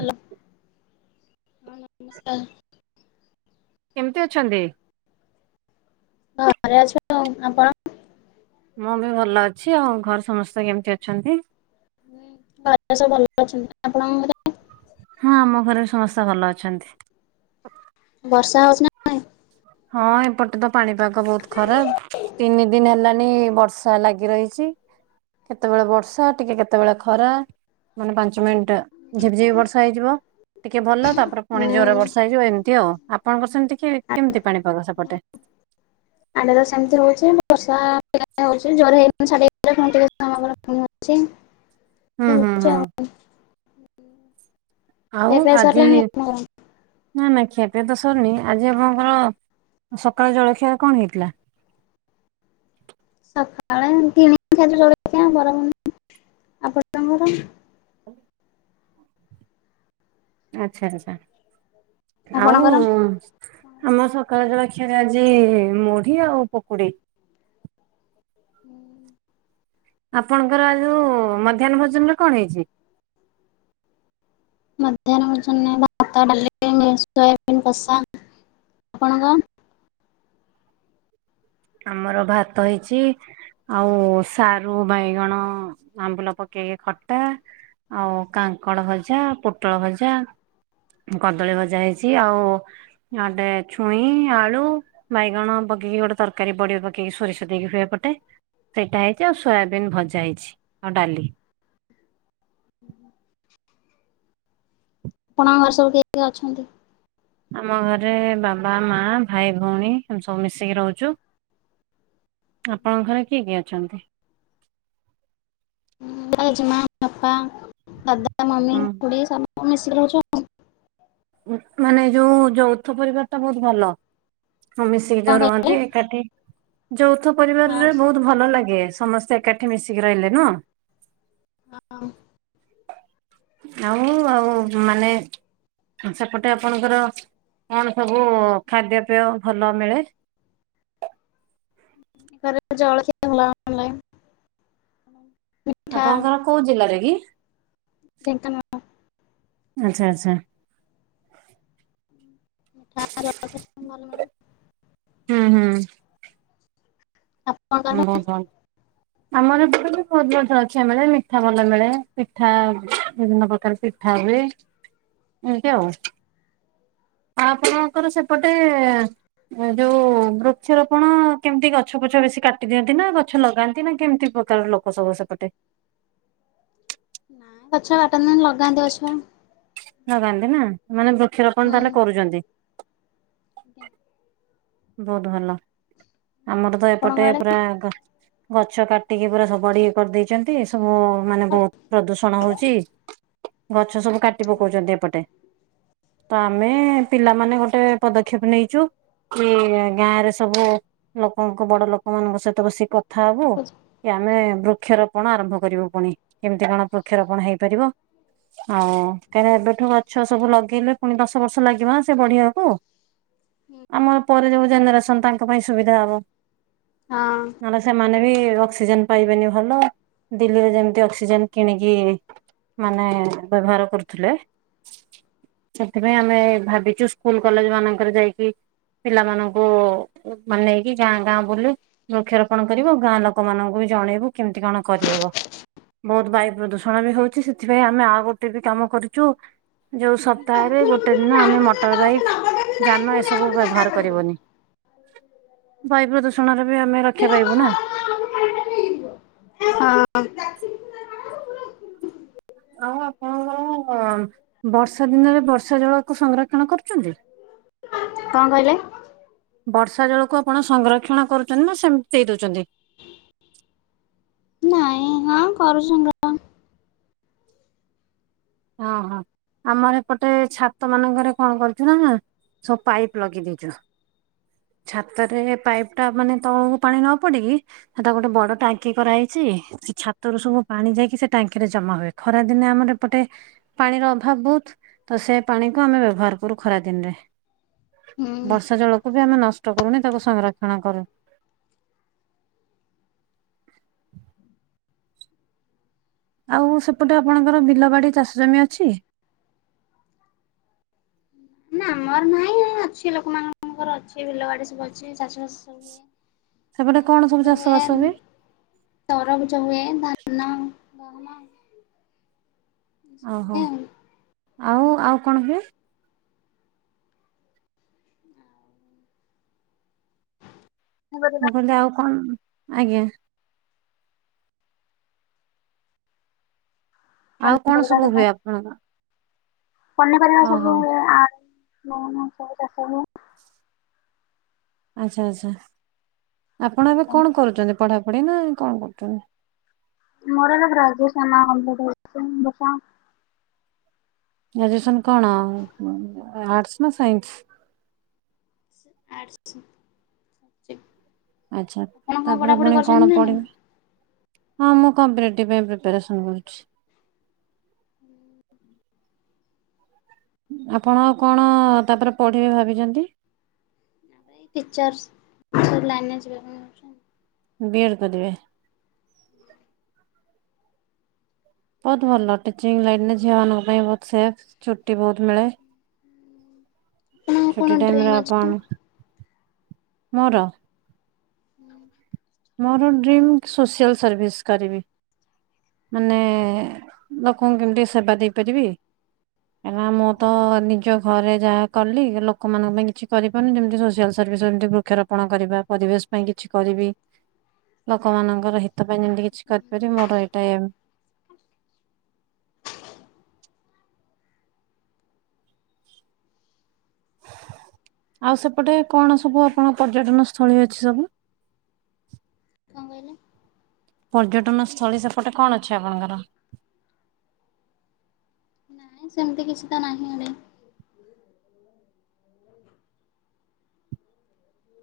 Hello ହଁ ନମସ୍କାର କେମିତି ଅଛନ୍ତି? ଘରେ ଅଛି ଆଉ ଆପଣ? ମୁଁ ବି ଭଲ ଅଛି ଆଉ ଘରେ ସମସ୍ତେ କେମିତି ଅଛନ୍ତି? ଏବେ ସବୁ ଭଲ ଅଛନ୍ତି ଆପଣଙ୍କ ଘରେ? ହଁ ଆମ ଘରେ ସମସ୍ତ ଭଲ ଅଛନ୍ତି ବର୍ଷା ହଉଛି ନା? ନାଇଁ? ହଁ ଏପଟେ ତ ପାଣିପାଗ ବହୁତ ଖରାପ ତିନି ଦିନ ହେଲାଣି ବର୍ଷା ଲାଗି ରହିଛି କେତେବେଳେ ବର୍ଷା ଟିକେ କେତେବେଳେ ଖରା ମାନେ ପାଞ୍ଚ ମିନିଟ ଝିପିଝିପି ବର୍ଷା ହେଇଯିବ ଟିକେ ଭଲ ତାପରେ ପୁଣି ଯୋରରେ ବର୍ଷା ହେଇଯିବ ଏମିତି ଆଉ ଆପଣଙ୍କର ସେମିତି କି କେମିତି ପାଣିପାଗ ସେପଟେ? [unintelligible] ସେମିତି ହଉଛି ବର୍ଷା [unintelligible] [unintelligible] ହଉଛି ହଉଛି ଆଉ ଖିଆ ହୁଁ ହୁଁ ହୁଁ ଆଉ ପିଆ ଆଜି ସରିଲାଣି ଆପଣଙ୍କର? ନା ନା ଖିଆ ପିଆ ତ ସରିନି ଆଜି ଆପଣଙ୍କର ସକାଳ ଜଳଖିଆ କଣ ହେଇଥିଲା? ସକାଳେ ଏମିତି [unintelligible] ଆପଣଙ୍କର? ଆଚ୍ଛା ଆଛା ଆଉ ଆପଣଙ୍କର? ଆମ ସକାଳ ଜଳଖିଆରେ ଆଜି ମୁଢି ଆଉ ପକୁଡି ହୁଁ ଆପଣଙ୍କର ଆ ଯଉ ମଧ୍ୟାହ୍ନ ଭୋଜନରେ କଣ ହେଇଛି? ମଧ୍ୟାହ୍ନ ଭୋଜନରେ ଭାତ ଡାଲି ମିକ୍ସ ସୋୟାବିନ୍ କସା ଆପଣଙ୍କ? ଆମର ଭାତ ହେଇଛି ଆଉ ସାରୁ ବାଇଗଣ ଆମ୍ବୁଲ ପକେଇକି ଖଟା ଆଉ କାଙ୍କଡ ଭଜା ପୋଟଳ ଭଜା କଦଳୀ ଭଜା ହେଇଛି ଆଉ ଆଉଟେ ଛୁଇଁ ଆଳୁ ବାଇଗଣ ପକେଇକି ଗୋଟ ତରକା- କାରୀ ବଡି ପକେଇକି ସୋରିଷ ଦେଇକି ଏ ପଟେ ସେଇଟା ହେଇଛି ଆଉ ସୋୟାବିନ୍ ଭଜା ହେଇଛି ଆଉ ଡାଲି [inaudible] ଆପଣଙ୍କ ଘରେ ସବୁ କିଏ କିଏ ଅଛନ୍ତି? ଆମ ଘରେ ବାବା ମା ଭାଇ ଭଉଣୀ ଆମେ ସବୁ ମିଶିକି ରହୁଛୁ ଆପଣଙ୍କ ଘରେ କିଏ କିଏ ଅଛନ୍ତି? ଜେଜେ ମା ବାପା ଦାଦା ମମି ହଁ ଖୁଡି ସବୁ ମିଶିକି ରହୁଛୁ ଆଉ ମାନେ ଯୋଉ ଯୌଥ ପରିବାରଟା ବହୁତ ଭଲ ମିଶିକି କଣ ଯୋଉ କହିଲେ? ରୁହନ୍ତି ଏକାଠି ଯୌଥ ହଁ ପରିବାରରେ ବହୁତ୍ ଭଲ ଲାଗେ ସମସ୍ତେ ଏକାଠି ମିଶିକି ରହିଲେ ନୁହଁ। ନା ଆଉ ଆଉ ମାନେ। ସେପଟେ ଆପଣଙ୍କର କଣ ସବୁ ଖାଦ୍ୟ ପେୟ ଭଲ ମିଳେ। କରେ ଅଲାଇନ୍। ଆପଣଙ୍କର କୋଉ ଜିଲ୍ଲାରେରେ କି? ଢେଙ୍କାନାଳ। ଆଚ୍ଛା ଆଚ୍ଛା। ମିଠା ର ଭଲ ମିଳେ। ହୁଁ ହୁଁ। ଆପଣଙ୍କ ହଁ ଆଡେ? ବହୁତ ଭଲ ଆମର ଏ ବହୁତ ବି ଅଛି ମିଳେ ମିଠା ଭଲ ମିଳେ। ପିଠା ବିଭିନ୍ନ ପ୍ରକାର ପିଠା ହୁଏ ଏମିତି ଆଉ। ଆଆପଣଙ୍କର ସେପଟେ ଯୋଉ ବୃକ୍ଷରୋପଣ କେମିତି ଗଛ ପଛ ବେଶୀ କାଟି କାଟି ଦିଅନ୍ତି ନା ଗଛ ଲଗାନ୍ତି ନା କେମିତି ପ୍ରକାର ଲୋକ ସବୁ ସେପଟେ। ନାଇଁ ଗଛ ବାଟନ୍ତି ଲଗାନ୍ତି ପଛେ। ନ ଲଗାନ୍ତି ନା ମାନେ ବୃକ୍ଷରୋପଣ ତାହେଲେ କରୁଛନ୍ତି। ବହୁତ୍ ଭଲ ଆମର ତ ଆପଣଙ୍କ ଏପଟେ ଆଡେ? ପୁରା ଗଛ କାଟିକି ପୁରା ସବୁ ଏ କରିଦେଇଛନ୍ତି ସବୁ ମାନେ ବହୁତ ପ୍ରଦୂଷଣ ହଉଛି। ଗଛ ସବୁ କାଟି ପକଉଛନ୍ତି ଏପଟେ। ତ ଆମେ ପିଲାମାନେ ଗୋଟେ ପଦକ୍ଷେପ ନେଇଛୁ। କି ଗାଁ ରେ ସବୁ ଲୋକଙ୍କୁ ବଡ ଲୋକ ମାନଙ୍କ ସହିତ ବସିକି କଥା ହବୁ। ହଁ। କି ଆମେ ବୃକ୍ଷରୋପଣ ଆରମ୍ଭ କରିବୁ ପୁଣି କେମିତି କଣ ବୃକ୍ଷରୋପଣ ହେଇପାରିବ। ଆଉ କାହିଁକ ଏବେଠୁ ଗଛ ସବୁ ଲଗେଇଲେ ପୁଣି ଦଶ ବର୍ଷ ଲାଗିବ ସେ ବଢିବାକୁ। ହଁ। ଆମ ପରେ ଯୋଉ ଜେନେରେସନ୍ ତାଙ୍କ ପାଇଁ ସୁବିଧା ହବ। ହଁ। ନଲେ ସେମାନେ ବି ଅକ୍ସିଜେନ ପାଇବେନି ଭଲ ଦିଲ୍ଲୀରେ ଯେମିତି ଅକ୍ସିଜେନ କିଣିକି ମାନେ ବ୍ୟବହାର କରୁଥିଲେ। ସେଥିପାଇଁ ଆମେ ଭାବିଛୁ ସ୍କୁଲ କଲେଜ ମାନଙ୍କରେ ଯାଇକି ପିଲାମାନଙ୍କୁ ମାନେ ନେଇକି ଗାଁ ଗାଁ ବୁଲୁ ବୃକ୍ଷରୋପଣ କରିବୁ ଗାଁ ଲୋକମାନାନଙ୍କୁ ବି ଜଣେଇବୁ କେମିତି କଣ କରିହବ। ବହୁତ ବାୟୁ ପ୍ରଦୂଷଣ ବି ହଉଛି ସେଥିପାଇଁ ଆମେ ଆଉ ଗୋଟେ ବି କାମ କରୁଛୁ। ଯୋଉ ସପ୍ତାହରେ ଗୋଟେ ଦିନ ଆମେ ମ ମଟର ବାଇକ୍ ଯାନ ଏସବୁ ବ୍ୟବହାର କରିବନି। ବାୟୁ ପ୍ରଦୂଷଣରେ ବି ଆମେ ରକ୍ଷା ପାଇବୁ ନା। [inaudible] ହଁ। ଆଉ ଆପଣଙ୍କର। ଓଁ ବର୍ଷା ଦିନେ ବର୍ଷା ଜଳକୁ ସଂରକ୍ଷଣ କରୁଛନ୍ତି। କଣ କହିଲେ? ବର୍ଷା ଜଳକୁ ଆପଣ ସଂରକ୍ଷଣ କରୁଛନ୍ତି ନା ସେ-ମିତି ଦେଇ ଦଉଛନ୍ତି? ନାଇଁ ହଁ କରୁଛୁ ସ ଓହୋ! ଆମର ଏପଟେ ଛାତ ମାନଙ୍କରେ କଣ କରିଛୁ ନା ନା ସବୁ ପାଇପ୍ ଲଗେଇ ଦେଇଛୁ। ଛାତରେ ପାଇପ୍ ଟା ମାନେ ତଳକୁ ପାଣି ନ ପଡିକି ହେଟା ଗୋଟେ ବଡ଼ ଟାଙ୍କି କରାହେଇଛି। ସେ ଛାତରୁ ସବୁ ପାଣି ଯାଇକି। ସେ ଟାଙ୍କିରେ ଜମା ହୁଏ। ଖରା ଦିନେ ଆମର ଏପଟେ ପାଣିର ଅଭାବ ବହୁତ ତ ସେ ପାଣି କ ଆମେ ବ୍ୟବହାର କରୁ ଖରା ଦିନରେ। ହୁଁ। ବର୍ଷା ଜଳକୁ ବି ଆମେ ନଷ୍ଟ କରୁନି ତାକୁ ସଂରକ୍ଷଣ କରୁ। ଆଉ ସେପଟେ ଆପଣଙ୍କର ବିଲ ବାଡି ଚାଷ ଜମି ଅଛି। ନା ଆମର ନାହିଁ ଅଛି ଲୋକମାନଙ୍କର ଅଛି ବିଲ ବାଡି ସବୁ ଅଛି ଚାଷ ବାଷ ସବୁ। ସେପଟେ ତା କଣ ସବୁ ପୁଝା ଚାଷ ହୁଏ ଏ ବାସ ତରଭୁଜ ହୁଏ ଧାନ ଗହମ ଏସବୁ ଓହୋ ହୁଏ ଆଉ। ଆଉ ଆଉ କଣ ବି [inaudible] କହିଲେ ଆଉ କଣ ଆଜ୍ଞା। ଆଉ କଣ ସବୁ ହୁଏ ଆପଣଙ୍କ ପନିପରିବା ସବୁ ଓହୋ ହୁଏ ଆଳୁ ଗହମ ଫଳ ଚୀଷ ହୁଏ। ଆଚ୍ଛା ଆଚ୍ଛା ଆପଣ ଏବେ କଣ କରୁଛନ୍ତି ପଢାପଢି ନା କଣ କରୁଛନ୍ତି? ମୋର ଗ୍ରାଜୁଏସନ ଗମ୍ପ୍ଲିଟ୍ ହେଇଚି [unintelligible] ଗ୍ରାଜୁଏସନ କଣ ଆର୍ଟସ୍ ନା ସାଇନ୍ସ୍? ଆର୍ଟସ୍ ଆଚ୍ଛା ଆପଣ କଣ ତା ପରେ ପଢ଼ାପଢ଼ି ପୁଣି କରିଛନ୍ତି କଅଣ ନା ନାଇଁ? ପଡ଼ିବ? ହଁ ମୁଁ କମ୍ପରେଟିଭ୍ ପାଇଁ ପ୍ରିପାରେସନ କରୁଛି। ଆପଣ କଅଣ ତାପରେ ପଢ଼ିବେ ଭାବିଛନ୍ତି। ପିକଚର୍ସ୍ ଲାଇନ୍ ରେ ଯିବା ପାଇଁ ବିଲ୍ କରିଦେବେ। ବହୁତ ଭଲ। ଟିଚିଂ ଲାଇନରେ ଝିଅମାନଙ୍କ ପାଇଁ ବହୁତ ସେଫ୍ ଛୁଟି ବହୁତ୍ ମିଳେ। ଆପଣ କଣ ଛୁଟି ଡ୍ରିମ୍ ଟାଇମରେ ଅଛି? ଆପଣ ମୋର [inaudible] ମୋର ଡ୍ରିମ୍ ସୋସିଆଲ୍ ସର୍ଭିସ୍ କରିବି। ମା-ନେ-ଏ -ଏ ଲୋକଙ୍କୁ କେମିତି ସେବା ଦେଇପାରିବି। ଏନା ମୁଁ ତ-ନିଜ ଘରେ ଯାହା କଲି ଲୋକମାନଙ୍କ ପାଇଁ କିଛି କରି ମାନେ ଯେମିତି ସୋସିଆଲ୍ ସର୍ଭିସ୍। ଯେମିତି ବୃକ୍ଷରୋପଣ କରିବା। ପରିବେଶ ପାଇଁ କିଛି କରିବି। ଲୋକମାନଙ୍କର ହିତ ପାଇଁ ଯେମିତି କିଛି କରିପାରିବି ମୋର ଏଇଟା ଏ ଏମ୍। ଆଉ ସେପଟେ କଣ ସବୁ ଆପଣ ପର୍ଯ୍ୟଟନ ସ୍ଥଳୀ ଅଛି ସବୁ। କଣ କହିଲେ? ପର୍ଯ୍ୟଟନ ସ୍ଥଳୀ ସେପଟେ କଣ ଅଛି ଆପଣଙ୍କର। ନାଇଁ ସେମିତି କିଛି ତ ନାହିଁ ଏଣେ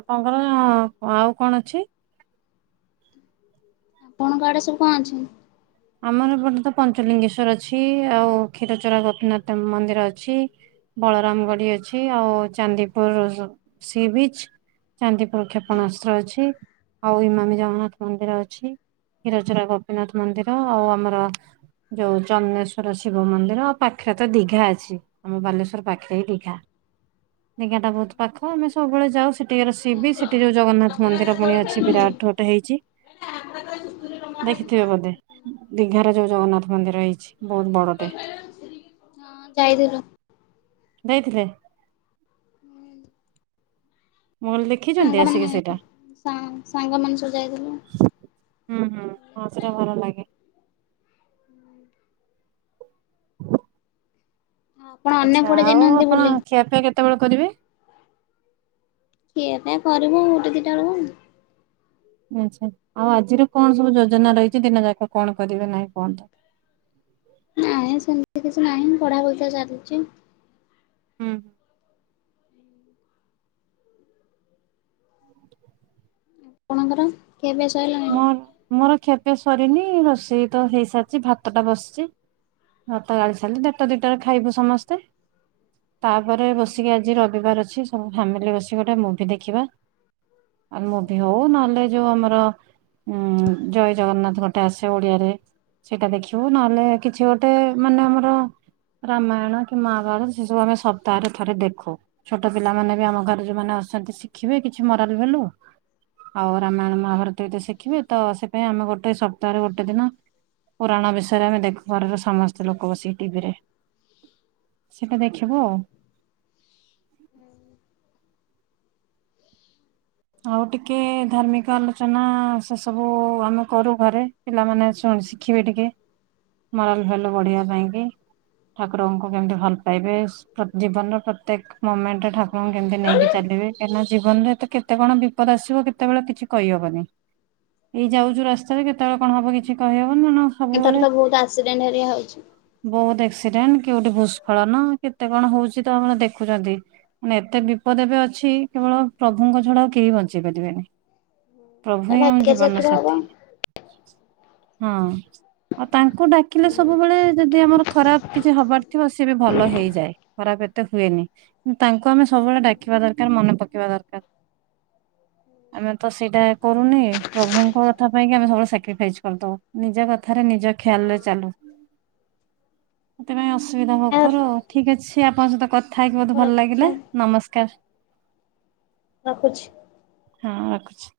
ଆପଣଙ୍କର--ଆଉ କଣ ଅଛି। ଆପଣଙ୍କ ଆଡ଼େ ସବୁ କଅଣ ଅଛି? ଆମର ଏପଟେ ତ ପଞ୍ଚଲିଙ୍ଗେଶ୍ଵର ଅଛି। ଆଉ କ୍ଷୀରଚୋରା ଗୋପୀନାଥ ମନ୍ଦିର ଅଛି। ବଳରାମ ଗଡି ଅଛି। ଆଉ ଚାନ୍ଦିପୁର ସି ବିଚ୍। ଚାନ୍ଦିପୁର କ୍ଷେପଣାସ୍ତ୍ର ଅଛି। ଆଉ ଇମାମୀ ଜଗନ୍ନାଥ ମନ୍ଦିର ଅଛି। କ୍ଷୀରଚୋରା ଗୋପୀନାଥ ମନ୍ଦିର। ଆଉ ଆମର ଯୋଉ ଚନ୍ଦନେଶ୍ଵର ଶିବ ମନ୍ଦିର। ପାଖରେ ତ ଦିଘା ଅଛି। ଆମ ବାଲେଶ୍ଵର ପାଖରେ ହିଁ ଦିଘା। [inaudible] ସେ ଗାଁଟା ବହୁତ ପାଖ ଆମେ ସବୁବେଳେ ଯାଉ ସେଠିକି ର ରୋଷେଇ ବି ହଁ ସେଠି ଯୋଉ ଜଗନ୍ନାଥ ମନ୍ଦିର ପୁଣି ଅଛି ବିରାଟ। ହେଇଛି ଦେଖିଥିବେ ବୋଧେ? ଦିଘାରେ ଯୋଉ ଜଗନ୍ନାଥ ମନ୍ଦିର ହେଇଛି ବହୁତ ବଡ଼ଟେ। ହଁ ଯାଉଥିଲୁ। ଯାଇଥିଲେ। ମୁଁ ଲି ଦେଖିଛନ୍ତି ସାଙ୍ଗମାନେ ଆସିକି ସେଇଟା? ସାଙ୍ଗମାନେ ସବୁ ଯାଇଥିଲୁ। ହୁଁ ହୁଁ ହଁ ସେଟା ଭଲ ଲାଗେ। ଆପଣ ଅନ୍ୟ ଆଚ୍ଛା କୁଆଡ଼େ ଆଉ ଯାଇନାହାନ୍ତି ଆପଣ ବୁଲି? ଖିଆପିଆ କେତେବେଳେ କରିବେ? ଖିଆପିଆ କରିବୁ ଗୋଟେ ଦିଟା ବେଳକୁ। ଆଚ୍ଛା ଆଉ ଆଜିର କଣ ସବୁ ଯୋଜନା ରହିଛି ଦିନ ଯାକ କଣ କରିବେ ନାହିଁ କୁହନ୍ତୁ। ନାହିଁ, ସେମିତି କିଛି ନାହିଁ। ପଢା ପଇସା ଚାଲିଛି। ହୁଁ। ଆପଣଙ୍କର ଖିଆପିଆ ସଇଲା? ମୋର, ମୋର ଖିଆପିଆ ସରିନି। ରୋଷେଇ ତ ହେଇସାରିଛି, ଭାତ ଟା ବସିଛି। ଭାତଗାଳି ସାରିଲି, ଦେଢ଼ଟା ଦୁଇଟାରେ ଖାଇବୁ ସମସ୍ତେ। ତା'ପରେ ବସିକି ଆଜି ରବିବାର ଅଛି, ସବୁ ଫ୍ୟାମିଲି ବସି ଗୋଟେ ମୁଭି ଦେଖିବା। ଆଲ୍ ମୁଭି ହଉ, ନହେଲେ ଯୋଉ ଆମର ଉଁ-ଉଁ ଜୟ ଜଗନ୍ନାଥ ଗୋଟେ ଆସେ ଓଡିଆରେ। ସେଇଟା ଦେଖିବୁ, ନହେଲେ କିଛି ଗୋଟେ ମାନେ ଆମର ରାମାୟଣ କି ମହାଭାରତ ସେ ସବୁ ଆମେ ସପ୍ତାହରେ ଥରେ ଦେଖୁ। ଛୋଟ ପିଲାମାନେ ବି ଆମ ଘରେ ଯୋଉଁମାନେ ଅଛନ୍ତି, ଶିଖିବେ କିଛି ମରାଲ୍ ଭେଲୁ। ଆଉ, ରାମାୟଣ, ମହାଭାରତ [unintelligible] ଶିଖିବେ ତ ସେ ପାଇଁଁ ଆମେ ଗୋଟେ ସବ୍ ତାର ଗୋଟେ ଦିନ ପୁରାଣ ବିଷୟରେ ଆମେ ଦେଖିପାରିଲୁ, ସମସ୍ତେ ଲୋକ ବସିକି ଟିଭିରେ। ସେଇଟା ଦେଖବୁ ଆଉ। ଆଉ, ଟିକେ ଧାର୍ମିକ ଆଲୋଚନା ସେ ସବୁ ଆମେ କରୁ ଘରେ। ପିଲାମାନେ ସ୍ୱଂ ଶିଖିବେ ଟିକେ, ମରାଲ୍ ଭାଲ୍ୟୁ ବଢ଼ିବା ପାଇଁ କି। ଠାକୁରଙ୍କୁ କେମିତି ଭଲ ପାଇବେ, ଜୀବନର ପ୍ରତ୍ୟେକ ମୁମେଣ୍ଟ ରେ ଠାକ୍ ଙ୍କୁ କେମିତି ନେଇକି ଚାଲିବେ, କାହିଁକିନା, ଜୀବନରେ ତ କେତ୍ କେତେ କଣ ବିପଦ ଆସିବ, କେତେବେଳେ କିଛି କହିହବନି? ଏଇ ଯାଉଛୁ ରାସ୍ତାରେ କେତ୍ କେତେଳ କଣ ହବ କିଛି କହିହବ ନା ଣ? ଏ ଥରତ ବହୁତ ଆକ୍ସିଡେଣ୍ଟ ହେରିକା ହଉଛି। ବହୁତ ଆକ୍ସିଡେଣ୍ଟ, କେଉଁଠି ଭୂସ୍କଳନ, କେତେ କଣ ହଉଛି ତ ଆପଣ ଦେଖୁଛନ୍ତି। ମାନ ଏତେ ବିପଦ ଏବେ ଅଛି! କେବଳ ପ୍ରଭୁଙ୍କ ଛଡା ଆଉ କେହି ବଞ୍ଚେଇ ପାରିବେନି। ପ୍ରଭୁ ହିଁ ଭାଗ୍ୟରେ ଆମ ଜୀବନ ଯେତିକି ହବ ସାଥିୀ। ହଁ, ଆଉ, ତାଙ୍କୁ ଡାକିଲେ ସବୁବେଳେ ଯଦି ଆମର ଖରାପ କିଛି ହବାର ଥିବ, ସିଏ ବି ଭଲ ହେଇଯାଏ। ଖରାପ ଏତେ ହୁଏନି, କିନ୍ତୁ ତାଙ୍କୁ ଆମେ ସବୁବେଳେ ଡାକିବା ଦରକାର ମନେ ପକେଇବା ଦରକାର। ଆମେ ତ ସେଇଟା କରୁନେ, ପ୍ରଭୁଙ୍କ କଥା ପାଇଁକି ଆମେ ସବୁବେଳେ ସାକ୍ରିଫାଇଜ୍ କରିଦବୁ। ନିଜ କଥାରେ, ନିଜ ଖୟାଲରେ ଚାଲୁ। ସେଥିପାଇଁ ଅସୁବିଧା ଭୋଗ ଆ କରୁ ଆଉ। ଠିକ୍ ଅଛି, ଆପଣଙ୍କ ସହିତ କଥା ହେଇକି ବହୁତ ମୁଁ ଭଲ ଲାଗିଲା। ରଖୁଛି ନମସ୍କାର! ରଖୁଛି। ହଁ, ରଖୁଛି।